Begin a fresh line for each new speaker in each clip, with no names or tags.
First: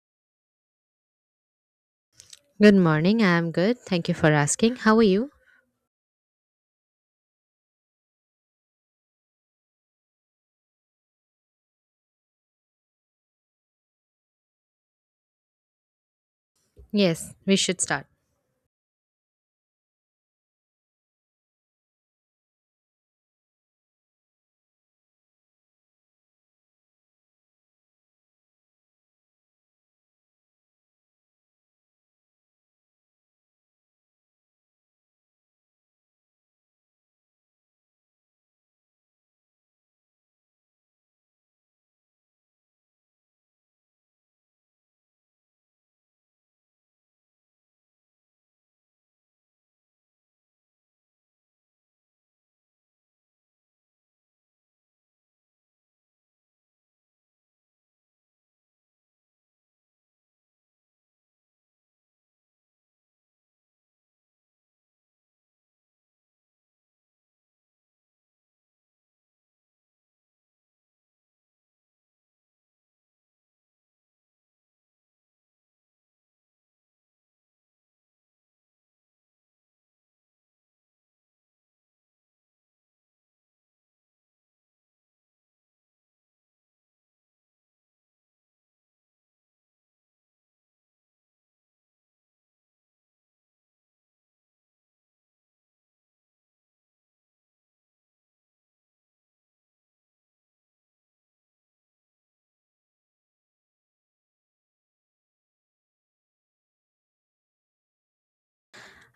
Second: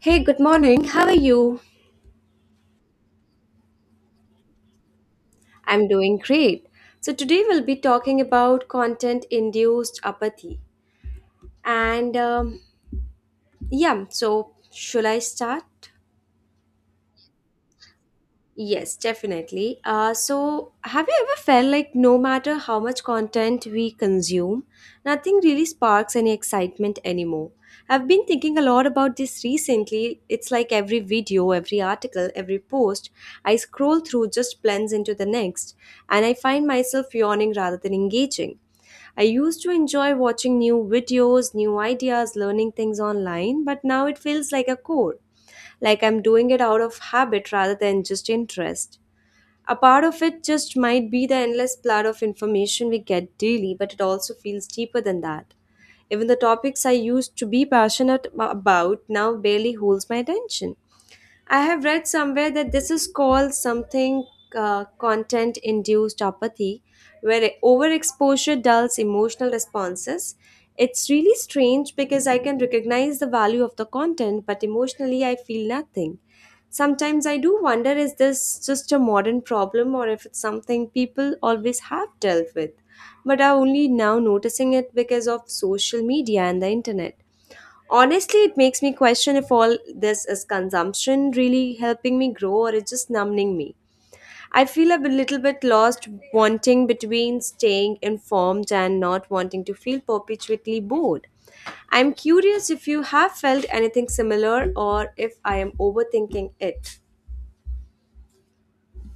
Hey, good morning. How are you?
Good morning. I'm good. Thank you for asking. How are you?
I'm doing great. So, today we'll be talking about content induced apathy. And yeah, so should I start?
Yes, we should start.
Yes, definitely. So, have you ever felt like no matter how much content we consume, nothing really sparks any excitement anymore? I've been thinking a lot about this recently. It's like every video, every article, every post I scroll through just blends into the next, and I find myself yawning rather than engaging. I used to enjoy watching new videos, new ideas, learning things online, but now it feels like a chore, like I'm doing it out of habit rather than just interest. A part of it just might be the endless flood of information we get daily, but it also feels deeper than that. Even the topics I used to be passionate about now barely holds my attention. I have read somewhere that this is called something content induced apathy, where overexposure dulls emotional responses. It's really strange because I can recognize the value of the content, but emotionally I feel nothing. Sometimes I do wonder, is this just a modern problem or if it's something people always have dealt with, but are only now noticing it because of social media and the internet. Honestly, it makes me question if all this is consumption really helping me grow or it's just numbing me. I feel a little bit lost, wanting between staying informed and not wanting to feel perpetually bored. I'm curious if you have felt anything similar or if I am overthinking it.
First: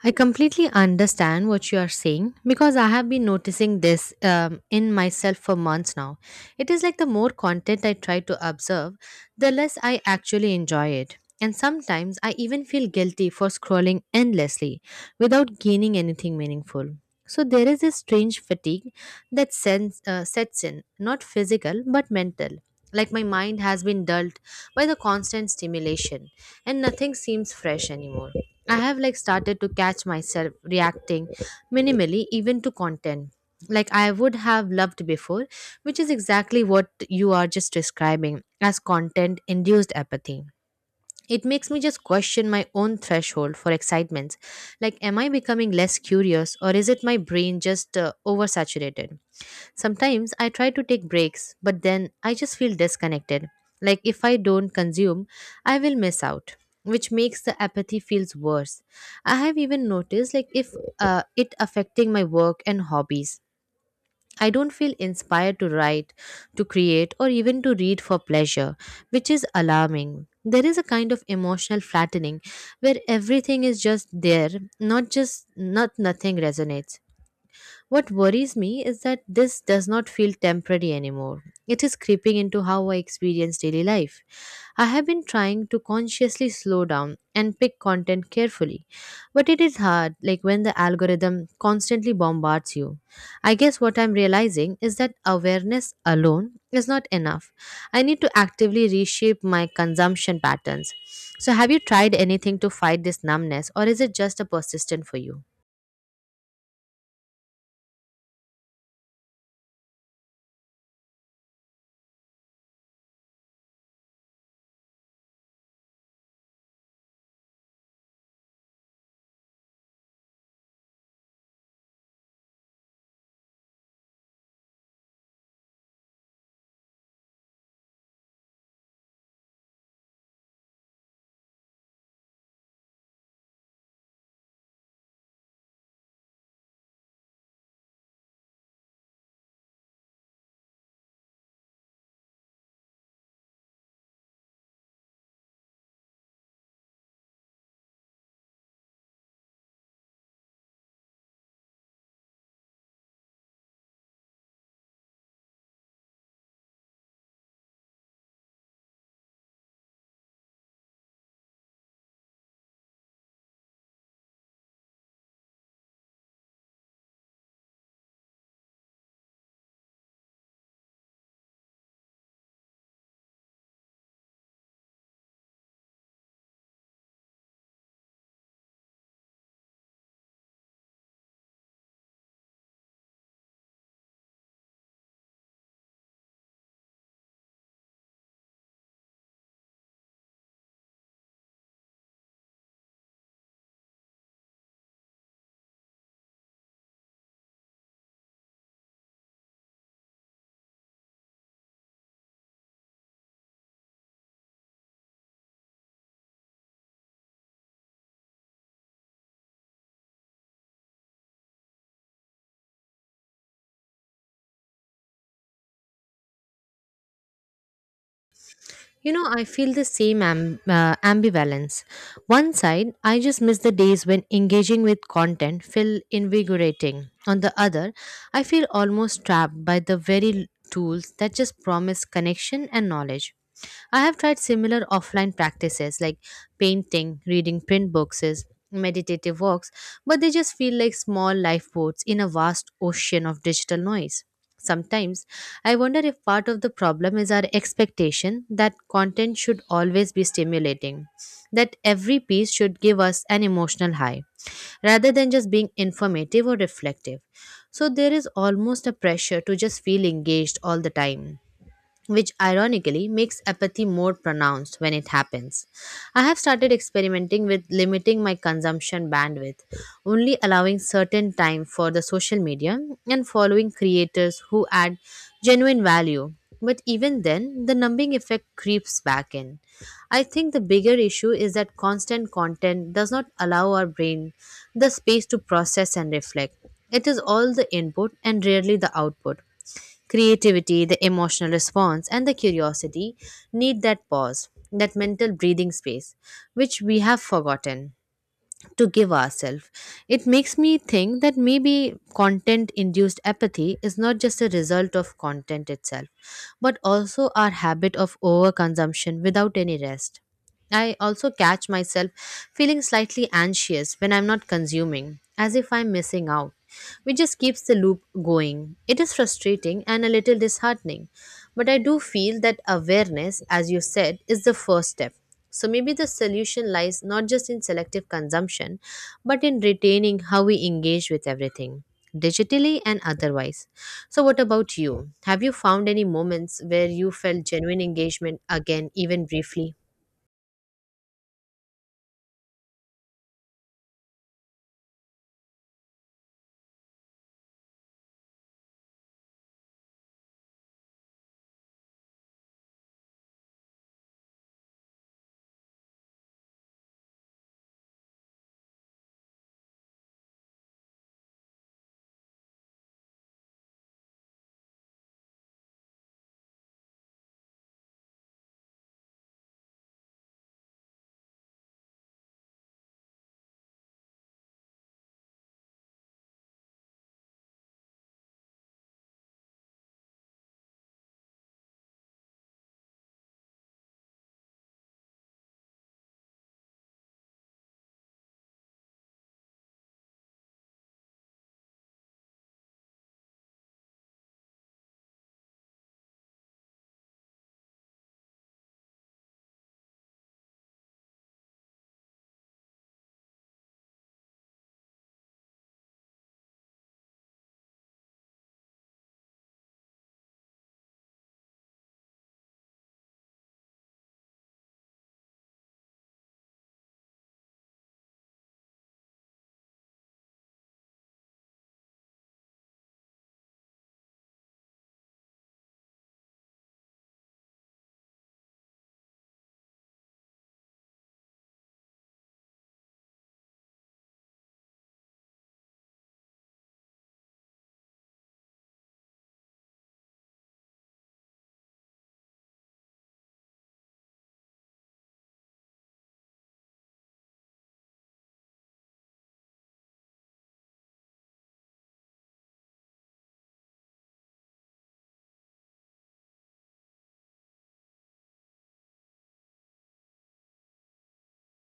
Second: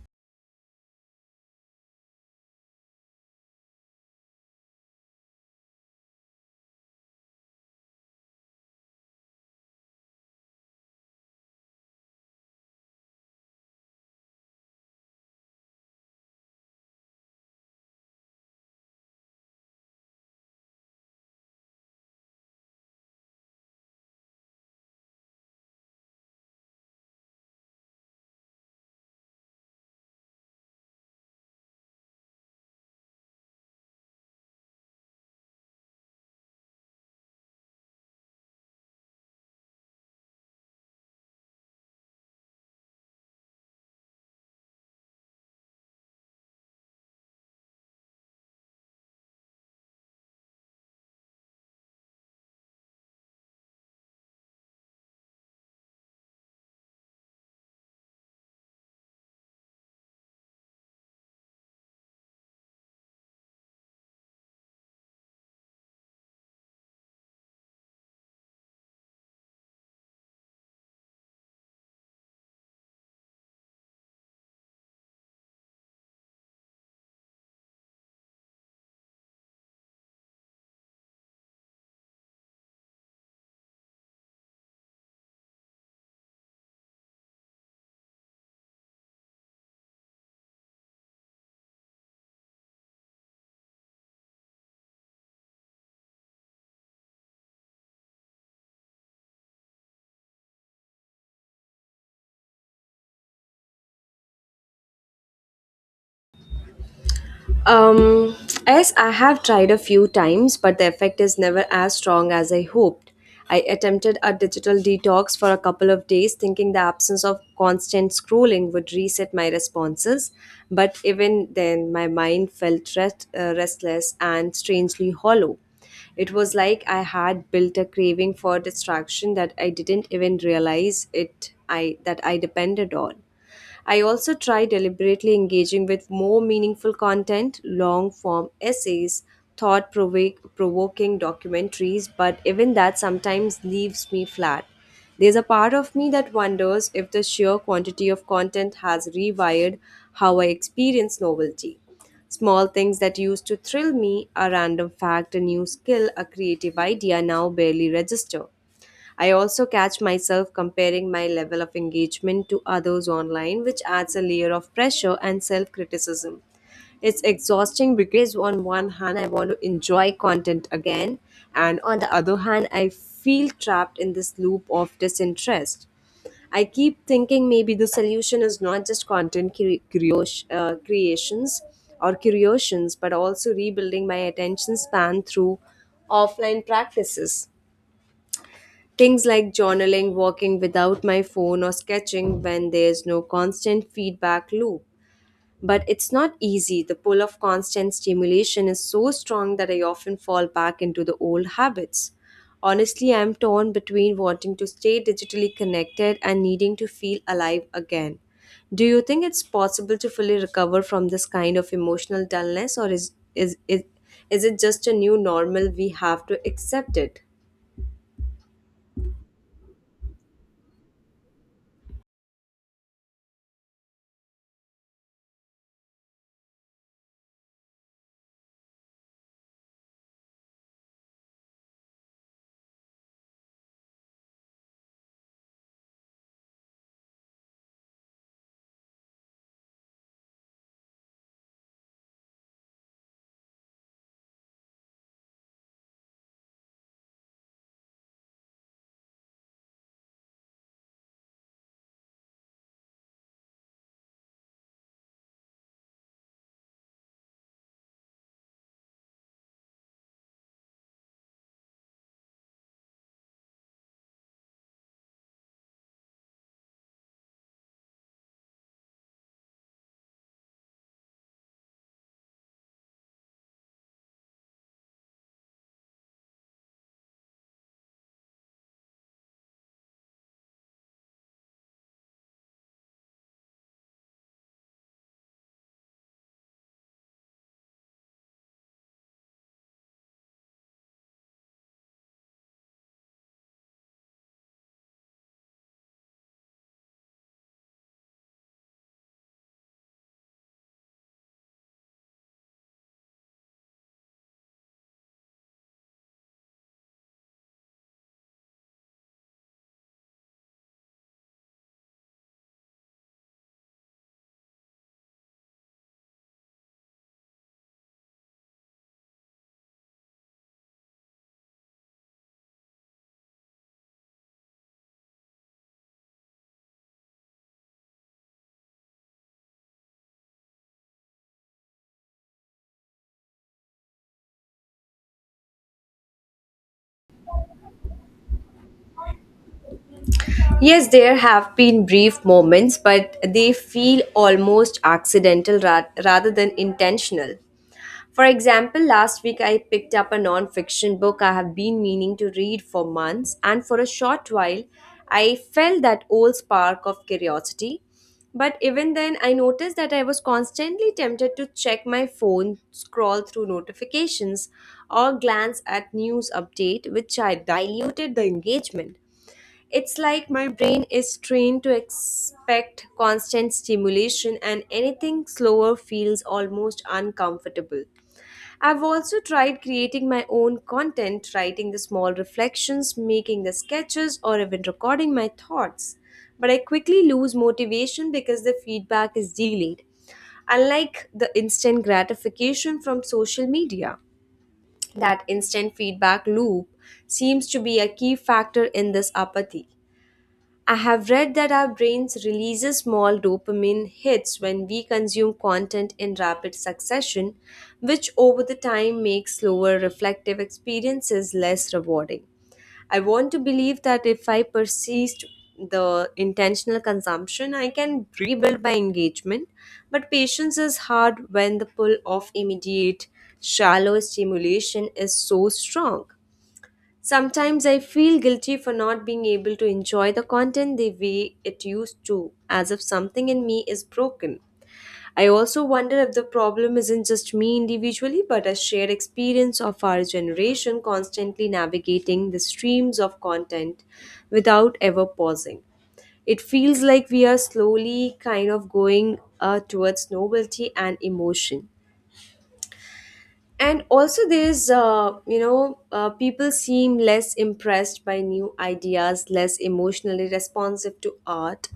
I completely understand what you are saying because I have been noticing this in myself for months now. It is like the more content I try to observe, the less I actually enjoy it. And sometimes I even feel guilty for scrolling endlessly without gaining anything meaningful. So there is this strange fatigue that sets in, not physical but mental. Like my mind has been dulled by the constant stimulation and nothing seems fresh anymore. I have like started to catch myself reacting minimally even to content like I would have loved before, which is exactly what you are just describing as content induced apathy. It makes me just question my own threshold for excitements. Like, am I becoming less curious or is it my brain just oversaturated? Sometimes I try to take breaks, but then I just feel disconnected. Like if I don't consume, I will miss out, which makes the apathy feels worse. I have even noticed like if it affecting my work and hobbies. I don't feel inspired to write, to create, or even to read for pleasure, which is alarming. There is a kind of emotional flattening where everything is just there, not nothing resonates. What worries me is that this does not feel temporary anymore. It is creeping into how I experience daily life. I have been trying to consciously slow down and pick content carefully, but it is hard, like when the algorithm constantly bombards you. I guess what I'm realizing is that awareness alone is not enough. I need to actively reshape my consumption patterns. So, have you tried anything to fight this numbness, or is it just a persistent for you?
Um, yes, I have tried a few times, but the effect is never as strong as I hoped. I attempted a digital detox for a couple of days, thinking the absence of constant scrolling would reset my responses. But even then, my mind felt restless and strangely hollow. It was like I had built a craving for distraction that I didn't even realize it I that I depended on. I also try deliberately engaging with more meaningful content, long form essays, thought provoking documentaries, but even that sometimes leaves me flat. There's a part of me that wonders if the sheer quantity of content has rewired how I experience novelty. Small things that used to thrill me, a random fact, a new skill, a creative idea now barely register. I also catch myself comparing my level of engagement to others online, which adds a layer of pressure and self criticism. It's exhausting because, on one hand, I want to enjoy content again, and on the other hand, I feel trapped in this loop of disinterest. I keep thinking maybe the solution is not just content creations or curations, but also rebuilding my attention span through offline practices. Things like journaling, walking without my phone, or sketching when there's no constant feedback loop. But it's not easy. The pull of constant stimulation is so strong that I often fall back into the old habits. Honestly, I'm torn between wanting to stay digitally connected and needing to feel alive again. Do you think it's possible to fully recover from this kind of emotional dullness, or is it just a new normal we have to accept it?
You know, I feel the same ambivalence. One side, I just miss the days when engaging with content feel invigorating. On the other, I feel almost trapped by the very tools that just promise connection and knowledge. I have tried similar offline practices like painting, reading print boxes, meditative walks, but they just feel like small lifeboats in a vast ocean of digital noise. Sometimes I wonder if part of the problem is our expectation that content should always be stimulating, that every piece should give us an emotional high, rather than just being informative or reflective. So there is almost a pressure to just feel engaged all the time which ironically makes apathy more pronounced when it happens. I have started experimenting with limiting my consumption bandwidth, only allowing certain time for the social media and following creators who add genuine value. But even then, the numbing effect creeps back in. I think the bigger issue is that constant content does not allow our brain the space to process and reflect. It is all the input and rarely the output. Creativity, the emotional response, and the curiosity need that pause, that mental breathing space, which we have forgotten to give ourselves. It makes me think that maybe content induced apathy is not just a result of content itself, but also our habit of overconsumption without any rest. I also catch myself feeling slightly anxious when I'm not consuming, as if I'm missing out, which just keeps the loop going. It is frustrating and a little disheartening, but I do feel that awareness, as you said, is the first step. So maybe the solution lies not just in selective consumption, but in retaining how we engage with everything, digitally and otherwise. So, what about you? Have you found any moments where you felt genuine engagement again, even briefly?
Yes, there have been brief moments, but they feel almost accidental rather than intentional. For example, last week I picked up a non fiction book I have been meaning to read for months, and for a short while I felt that old spark of curiosity. But even then, I noticed that I was constantly tempted to check my phone, scroll through notifications, or glance at news update, which I diluted the engagement. It's like my brain is trained to expect constant stimulation, and anything slower feels almost uncomfortable. I've also tried creating my own content, writing the small reflections, making the sketches, or even recording my thoughts. But I quickly lose motivation because the feedback is delayed, unlike the instant gratification from social media. That instant feedback loop seems to be a key factor in this apathy. I have read that our brains releases small dopamine hits when we consume content in rapid succession, which over the time makes slower reflective experiences less rewarding. I want to believe that if I persist the intentional consumption, I can rebuild my engagement. But patience is hard when the pull of immediate, shallow stimulation is so strong. Sometimes I feel guilty for not being able to enjoy the content the way it used to, as if something in me is broken. I also wonder if the problem isn't just me individually, but a shared experience of our generation constantly navigating the streams of content without ever pausing. It feels like we are slowly kind of going towards novelty and emotion, and also there's people seem less impressed by new ideas, less emotionally responsive to art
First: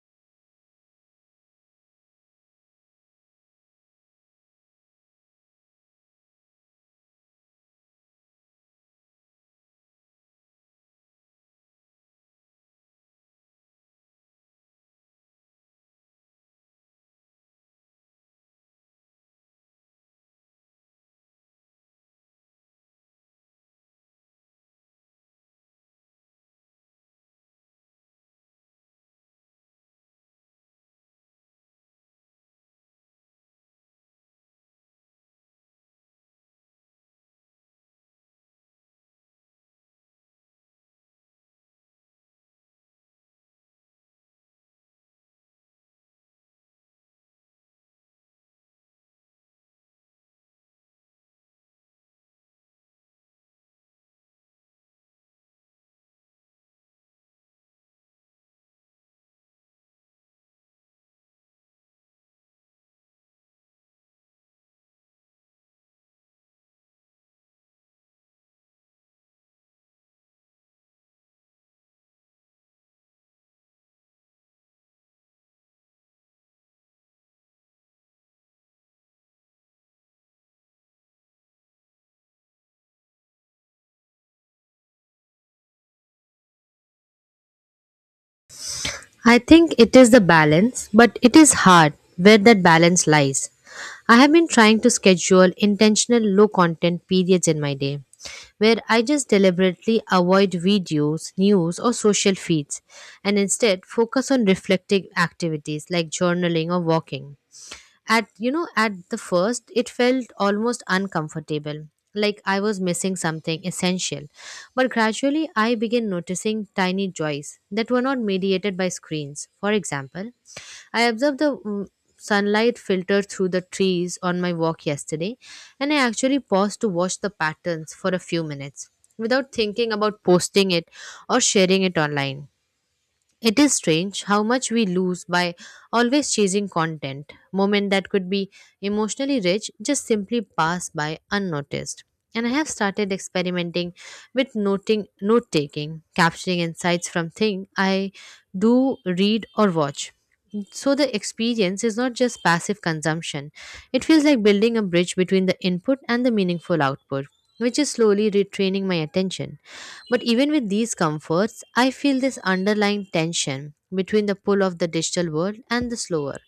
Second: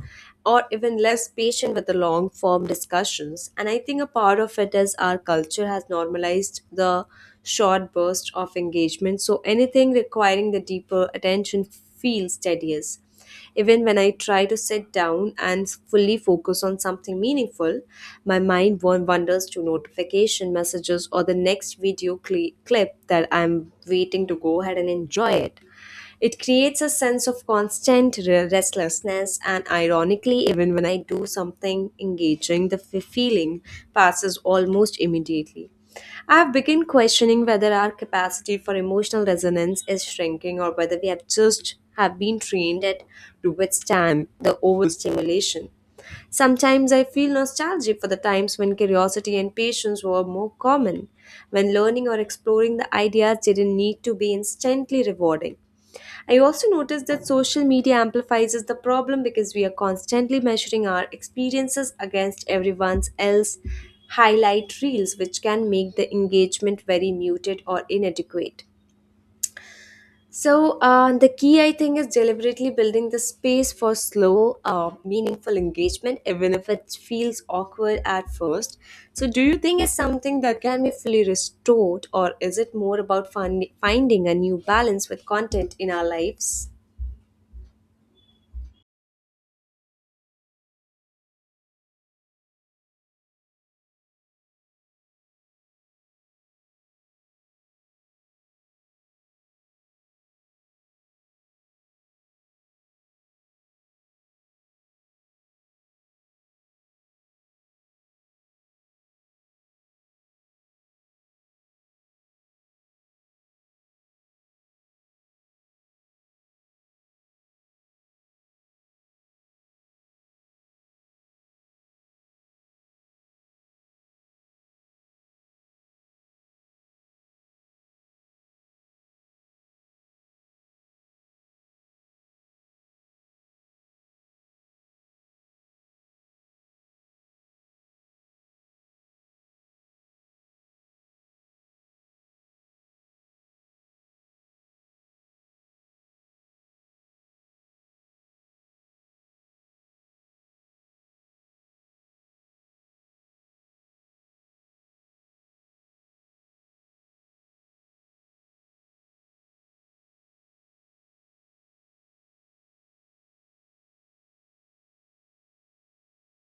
or even less patient with the long form discussions. And I think a part of it is our culture has normalized the short burst of engagement, so anything requiring the deeper attention feels tedious. Even when I try to sit down and fully focus on something meaningful, my mind wanders to notification messages or the next video cle clip that I'm waiting to go ahead and enjoy it. It creates a sense of constant restlessness, and ironically, even when I do something engaging, the feeling passes almost immediately. I've begun questioning whether our capacity for emotional resonance is shrinking or whether we have just have been trained at to withstand the overstimulation. Sometimes I feel nostalgic for the times when curiosity and patience were more common, when learning or exploring the ideas didn't need to be instantly rewarding. I also noticed that social media amplifies the problem because we are constantly measuring our experiences against everyone else's highlight reels, which can make the engagement very muted or inadequate. So, the key, I think, is deliberately building the space for slow, meaningful engagement, even if it feels awkward at first. So, do you think it's something that can be fully restored, or is it more about finding a new balance with content in our lives?
I think it is the balance, but it is hard where that balance lies. I have been trying to schedule intentional low content periods in my day where I just deliberately avoid videos, news, or social feeds and instead focus on reflective activities like journaling or walking. At the first, it felt almost uncomfortable, like I was missing something essential. But gradually, I began noticing tiny joys that were not mediated by screens. For example, I observed the sunlight filter through the trees on my walk yesterday, and I actually paused to watch the patterns for a few minutes without thinking about posting it or sharing it online. It is strange how much we lose by always chasing content. Moments that could be emotionally rich just simply pass by unnoticed. And I have started experimenting with noting note taking, capturing insights from things I do read or watch. So the experience is not just passive consumption. It feels like building a bridge between the input and the meaningful output, which is slowly retraining my attention. But even with these comforts, I feel this underlying tension between the pull of the digital world and the slower,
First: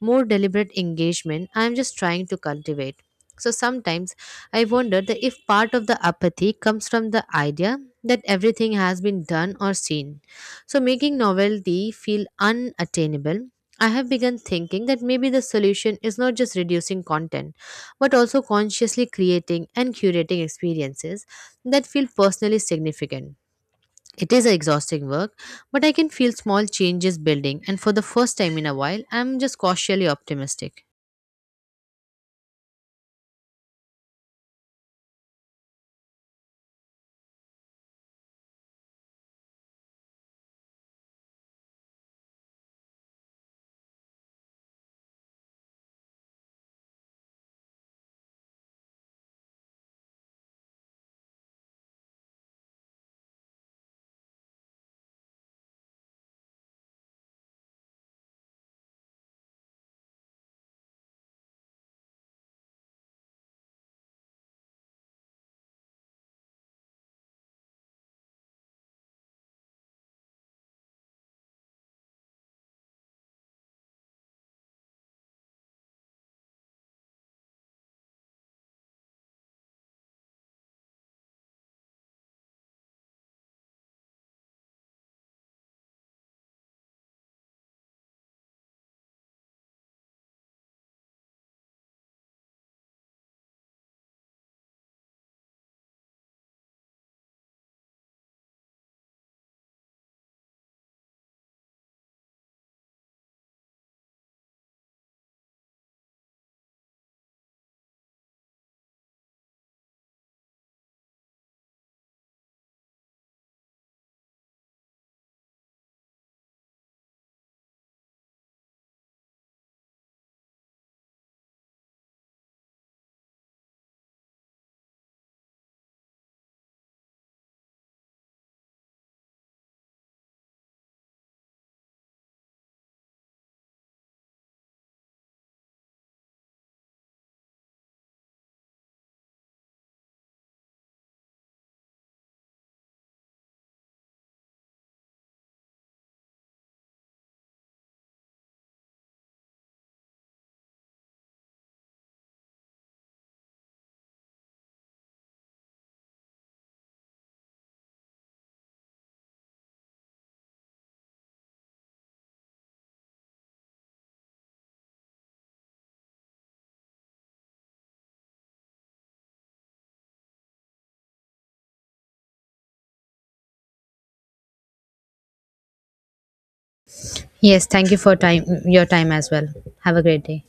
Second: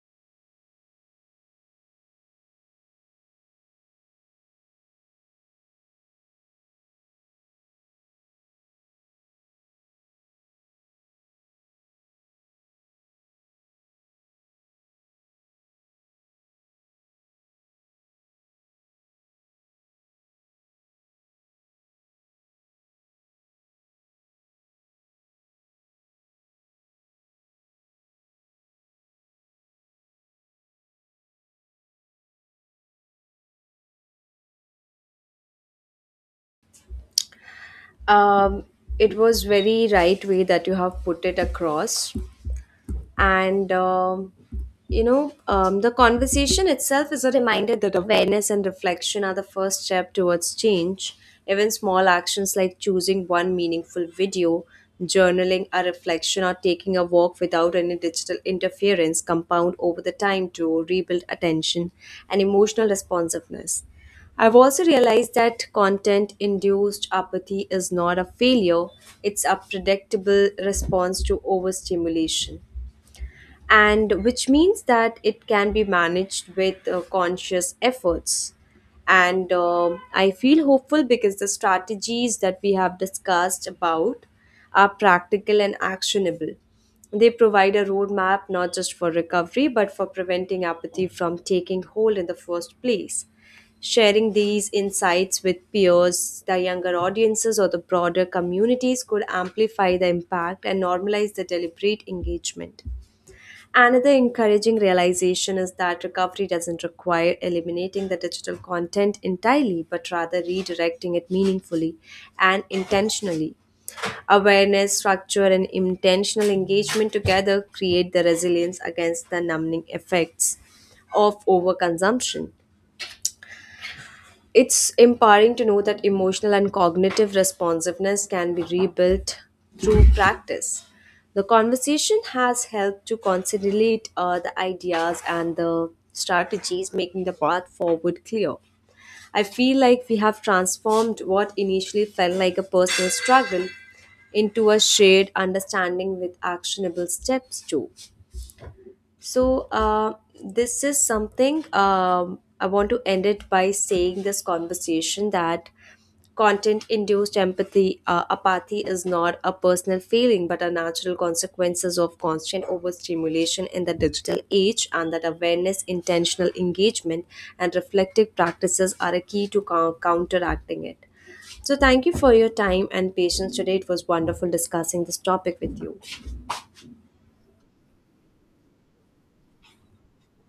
more deliberate engagement I am just trying to cultivate. So sometimes I wonder that if part of the apathy comes from the idea that everything has been done or seen. So making novelty feel unattainable, I have begun thinking that maybe the solution is not just reducing content, but also consciously creating and curating experiences that feel personally significant it is a exhausting work, but I can feel small changes building, and for the first time in a while, I'm just cautiously optimistic.
Um, it was very right way that you have put it across, and the conversation itself is a reminder that awareness and reflection are the first step towards change. Even small actions like choosing one meaningful video, journaling a reflection, or taking a walk without any digital interference compound over the time to rebuild attention and emotional responsiveness. I've also realized that content induced apathy is not a failure, it's a predictable response to overstimulation, and which means that it can be managed with conscious efforts. And I feel hopeful because the strategies that we have discussed about are practical and actionable. They provide a roadmap not just for recovery but for preventing apathy from taking hold in the first place. Sharing these insights with peers, the younger audiences, or the broader communities could amplify the impact and normalize the deliberate engagement. Another encouraging realization is that recovery doesn't require eliminating the digital content entirely, but rather redirecting it meaningfully and intentionally. Awareness, structure, and intentional engagement together create the resilience against the numbing effects of overconsumption. It's empowering to know that emotional and cognitive responsiveness can be rebuilt through practice. The conversation has helped to consolidate the ideas and the strategies, making the path forward clear. I feel like we have transformed what initially felt like a personal struggle into a shared understanding with actionable steps, too. So, this is something I want to end it by saying this conversation that content induced apathy is not a personal feeling but a natural consequences of constant overstimulation in the digital age, and that awareness, intentional engagement, and reflective practices are a key to counteracting it. So, thank you for your time and patience today. It was wonderful discussing this topic with you.
Yes, thank you for time your time as well. Have a great day.